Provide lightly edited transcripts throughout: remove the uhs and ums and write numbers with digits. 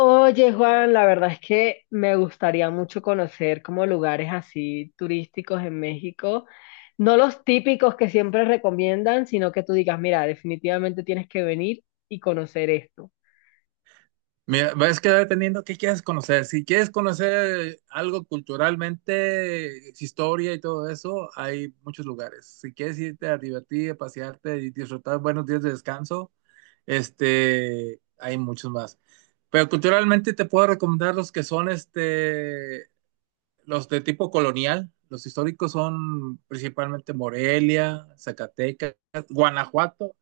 Oye, Juan, la verdad es que me gustaría mucho conocer como lugares así turísticos en México, no los típicos que siempre recomiendan, sino que tú digas, mira, definitivamente tienes que venir y conocer esto. Mira, es que va dependiendo qué quieres conocer. Si quieres conocer algo culturalmente, historia y todo eso, hay muchos lugares. Si quieres irte a divertir, a pasearte y disfrutar buenos días de descanso, hay muchos más. Pero culturalmente te puedo recomendar los que son los de tipo colonial. Los históricos son principalmente Morelia, Zacatecas, Guanajuato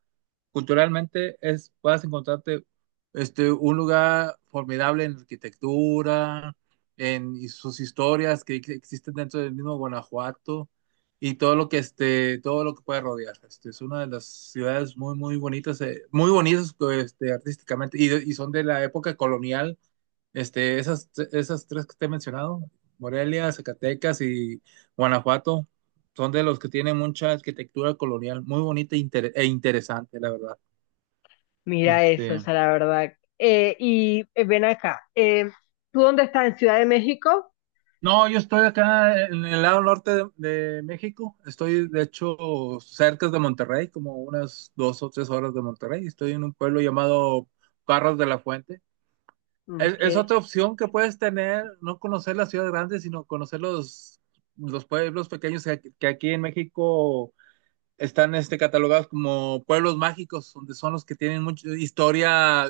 culturalmente es, vas a encontrarte un lugar formidable en arquitectura, en y sus historias que existen dentro del mismo Guanajuato y todo lo que todo lo que puede rodear. Es una de las ciudades muy muy bonitas artísticamente y, y son de la época colonial. Esas, esas tres que te he mencionado, Morelia, Zacatecas y Guanajuato, son de los que tienen mucha arquitectura colonial, muy bonita e e interesante, la verdad. Mira eso, o Este, sea, la verdad. Y ven acá, ¿tú dónde estás? ¿En Ciudad de México? no, yo estoy acá en el lado norte de, de México. Estoy, de hecho, cerca de Monterrey, como unas dos o tres horas de Monterrey. Estoy en un pueblo llamado Parras de la Fuente. Ok. Es otra opción que puedes tener, no conocer la ciudad grande, sino conocer los pueblos pequeños que aquí en México están catalogados como pueblos mágicos, donde son los que tienen mucha historia,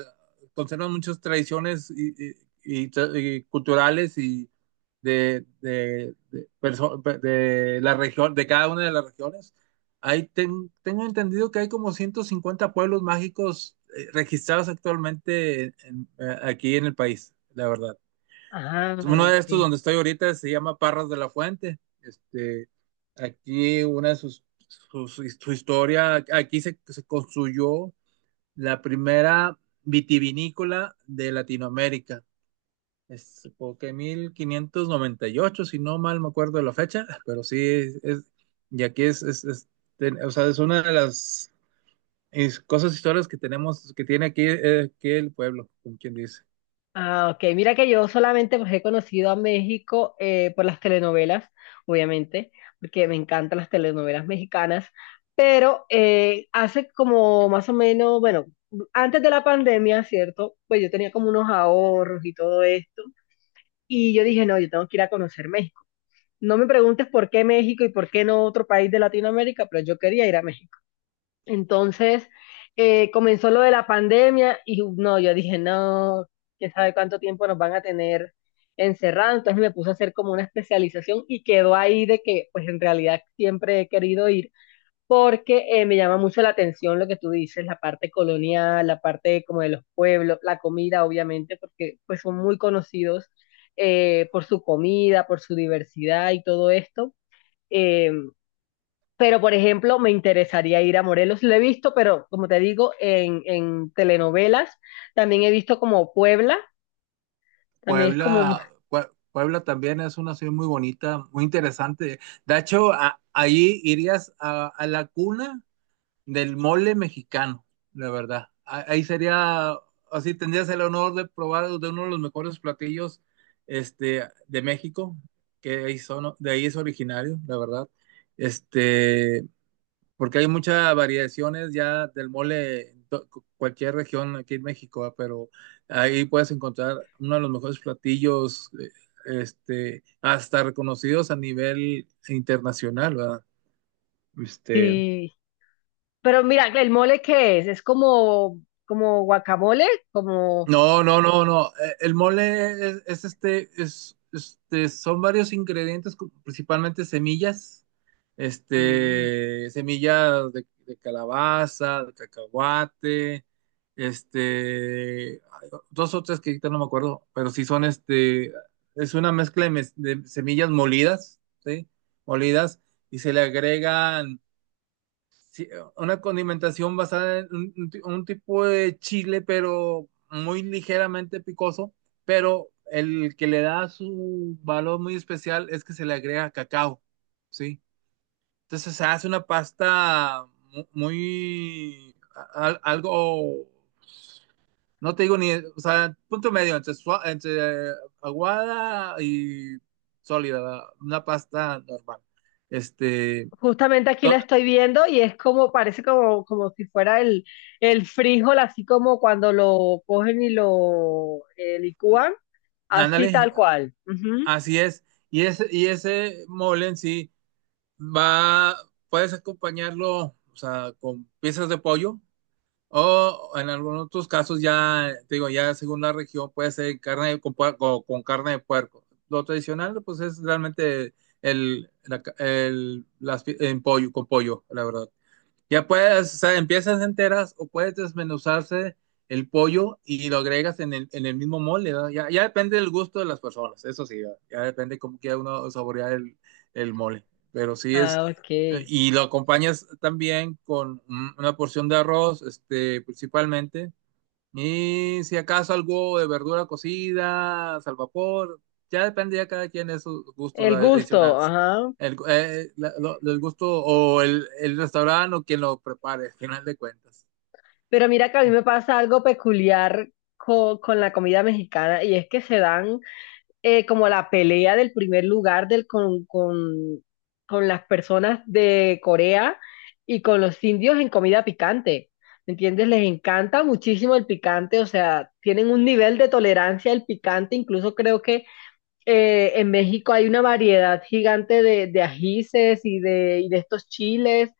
conservan muchas tradiciones y, y y culturales y de, de la región, de cada una de las regiones. Ahí tengo entendido que hay como 150 pueblos mágicos registrados actualmente aquí en el país, la verdad. Ah, Uno de ok. estos donde estoy ahorita se llama Parras de la Fuente. Aquí una de sus, sus- su historia, aquí se, se construyó la primera vitivinícola de Latinoamérica. Es porque 1598, si no mal me acuerdo de la fecha, pero sí, y aquí es, o sea, es una de las es, cosas, historias que tenemos, que tiene aquí, aquí el pueblo, como quien dice. Ah, ok. Mira que yo solamente, pues, he conocido a México por las telenovelas, obviamente, porque me encantan las telenovelas mexicanas, pero hace como más o menos, bueno, antes de la pandemia, ¿cierto? Pues yo tenía como unos ahorros y todo esto, y yo dije, no, yo tengo que ir a conocer México. No me preguntes por qué México y por qué no otro país de Latinoamérica, pero yo quería ir a México. Entonces, comenzó lo de la pandemia y no, yo dije, no, quién sabe cuánto tiempo nos van a tener encerrados. Entonces me puse a hacer como una especialización y quedó ahí de que, pues en realidad siempre he querido ir porque me llama mucho la atención lo que tú dices, la parte colonial, la parte como de los pueblos, la comida, obviamente, porque pues son muy conocidos por su comida, por su diversidad y todo esto. Eh, pero, por ejemplo, me interesaría ir a Morelos. Lo he visto, pero como te digo, en telenovelas. También he visto como Puebla. También es como... Puebla, Puebla también es una ciudad muy bonita, muy interesante. De hecho, ahí irías a la cuna del mole mexicano, la verdad. Ahí sería, así tendrías el honor de probar de uno de los mejores platillos de México, que ahí son, de ahí es originario, la verdad. Este, Porque hay muchas variaciones ya del mole en cualquier región aquí en México, ah, pero ahí puedes encontrar uno de los mejores platillos, hasta reconocidos a nivel internacional, ¿verdad? Este, Sí. Pero mira, ¿el mole qué es? Es como, como guacamole, como... No, no, no, no. El mole es, es, son varios ingredientes, principalmente semillas, Mm. este, semillas de calabaza, de cacahuate, ay, dos o tres que ahorita no me acuerdo, pero sí son es una mezcla de, de semillas molidas, ¿sí? Molidas, y se le agregan sí, una condimentación basada en un, un tipo de chile, pero muy ligeramente picoso, pero el que le da su valor muy especial es que se le agrega cacao, ¿sí? Entonces se hace una pasta muy, algo, no te digo ni, o sea, punto medio entre, entre aguada y sólida, una pasta normal. Este, Justamente aquí la to- estoy viendo y es como, parece como, como si fuera el frijol, así como cuando lo cogen y lo licúan, así Ándale, tal cual. Ujú. así es. Y ese mole en sí va, puedes acompañarlo, o sea, con piezas de pollo o en algunos otros casos ya, te digo, ya según la región puede ser con, o con carne de puerco. Lo tradicional pues es realmente el, la ca- el- las pi- en pollo, con pollo, la verdad. Ya puedes, o sea, empiezas enteras o puedes desmenuzarse el pollo y lo agregas en el mismo mole, ¿verdad? Ya, ya depende del gusto de las personas, eso sí, ¿verdad? Ya depende cómo quiera uno saborear el mole. Pero sí es, Ah, ok. y lo acompañas también con una porción de arroz, principalmente, y si acaso algo de verdura cocida, al vapor, ya depende ya cada quien de sus gustos El gusto, adicionales. ajá. El, el gusto o el restaurante o quien lo prepare, al final de cuentas. Pero mira que a mí me pasa algo peculiar con la comida mexicana y es que se dan como la pelea del primer lugar con las personas de Corea y con los indios en comida picante. ¿Me entiendes? Les encanta muchísimo el picante, o sea, tienen un nivel de tolerancia al picante. Incluso creo que en México hay una variedad gigante de ajíes y de estos chiles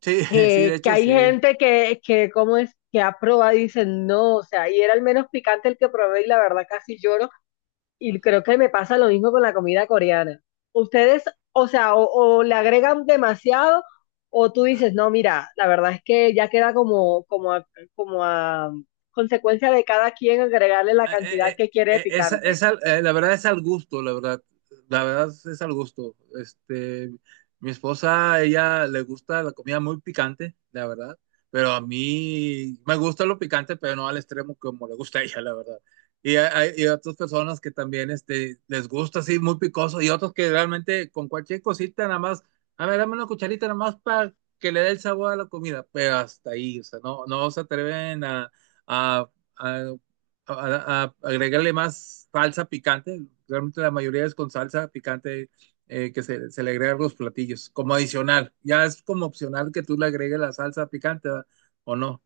Sí, sí, de que hecho hay sí. gente ¿cómo es? Que ha probado y dicen no, o sea, y era el menos picante el que probé y la verdad casi lloro. Y creo que me pasa lo mismo con la comida coreana. Ustedes, o sea, o le agregan demasiado o tú dices, no, mira, la verdad es que ya queda como, como a consecuencia de cada quien agregarle la eh, eh, cantidad eh, que quiere de picante. La verdad es al gusto, la verdad. La verdad es al gusto. Mi esposa, ella le gusta la comida muy picante, la verdad. Pero a mí me gusta lo picante, pero no al extremo como le gusta a ella, la verdad. Y hay otras personas que también les gusta así muy picoso y otros que realmente con cualquier cosita nada más, a ver, dame una cucharita nada más para que le dé el sabor a la comida, pero hasta ahí, o sea, no, no se atreven a- a a agregarle más salsa picante. Realmente la mayoría es con salsa picante que se le agrega a los platillos, como adicional. Ya es como opcional que tú le agregues la salsa picante, ¿verdad? O no.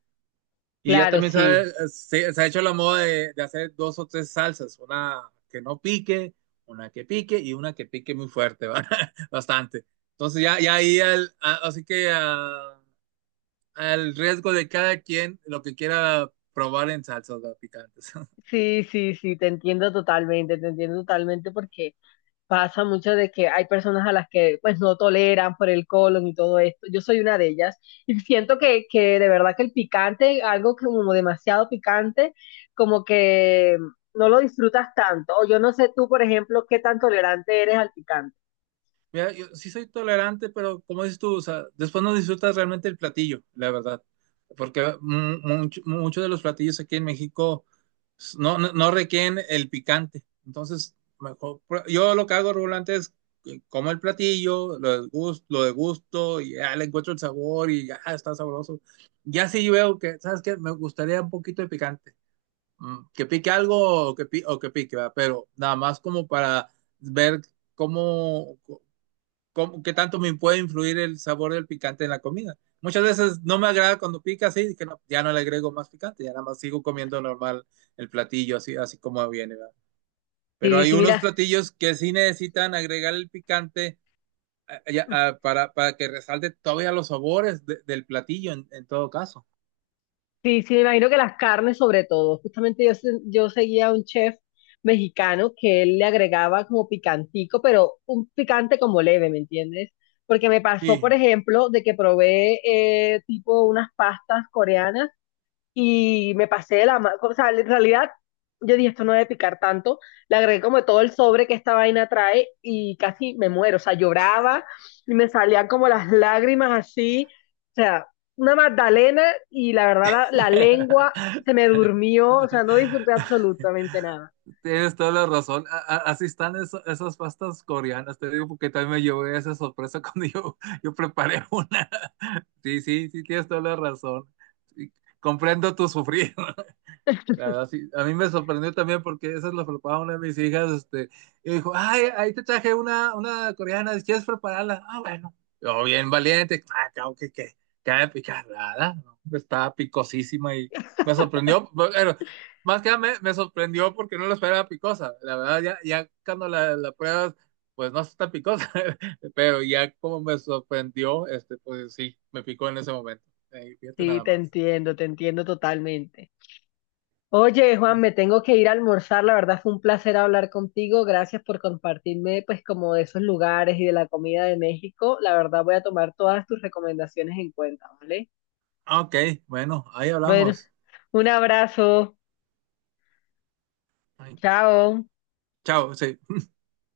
Y ya Claro, también se ha, sí. se ha hecho la moda de hacer dos o tres salsas, una que no pique, una que pique y una que pique muy fuerte, ¿verdad? Bastante. Entonces ya, ya ahí, así que ah, al riesgo de cada quien lo que quiera probar en salsas, ¿verdad? Picantes. Sí, sí, sí, te entiendo totalmente porque pasa mucho de que hay personas a las que pues no toleran por el colon y todo esto. Yo soy una de ellas y siento que de verdad que el picante, algo que como demasiado picante, como que no lo disfrutas tanto. O yo no sé tú, por ejemplo, qué tan tolerante eres al picante. Mira, yo sí soy tolerante, pero como dices tú, o sea, después no disfrutas realmente el platillo, la verdad. Porque muchos de los platillos aquí en México no, no, no requieren el picante. Entonces, yo lo que hago regularmente es que como el platillo, lo degusto y ya le encuentro el sabor y ya está sabroso. Ya sí veo que, ¿sabes qué? Me gustaría un poquito de picante. Que pique algo o que, o que pique, ¿verdad? Pero nada más como para ver cómo, qué tanto me puede influir el sabor del picante en la comida. Muchas veces no me agrada cuando pica así, que ya no le agrego más picante, ya nada más sigo comiendo normal el platillo así, así como viene, ¿verdad? Pero Sí, hay sí, unos mira. platillos que sí necesitan agregar el picante ah, ya, ah, para que resalte todavía los sabores del platillo en todo caso. Sí, sí, me imagino que las carnes sobre todo. Justamente yo, yo seguía a un chef mexicano que él le agregaba como picantico, pero un picante como leve, ¿me entiendes? Porque me pasó, por Sí. ejemplo, de que probé tipo unas pastas coreanas y me pasé de la mano. O sea, en realidad yo dije, esto no debe picar tanto. Le agregué como todo el sobre que esta vaina trae y casi me muero. O sea, lloraba y me salían como las lágrimas así. O sea, una magdalena y la verdad la lengua se me durmió. O sea, no disfruté absolutamente nada. Tienes toda la razón. Así están esas pastas coreanas. Te digo porque también me llevé esa sorpresa cuando yo preparé una. Sí, sí, sí, tienes toda la razón. Sí, comprendo tu sufrir. La verdad, sí. A mí me sorprendió también porque esa es la preparaba una de mis hijas, y dijo, ay, ahí te traje una coreana, si quieres prepararla. Ah, bueno. Yo bien valiente, ah, claro que ha de picar nada, ¿no? Pues, estaba picosísima y me sorprendió, pero más que nada me, me sorprendió porque no la esperaba picosa. La verdad, ya, ya cuando la pruebas, pues no está picosa, pero ya como me sorprendió, pues sí, me picó en ese momento. Fíjate Sí, nada más. Te entiendo totalmente. Oye, Juan, Sí. me tengo que ir a almorzar. La verdad fue un placer hablar contigo. Gracias por compartirme, pues, como de esos lugares y de la comida de México. La verdad voy a tomar todas tus recomendaciones en cuenta, ¿vale? Ah, ok, bueno, ahí Bueno, hablamos. un abrazo. Ay, Chao. chao, sí.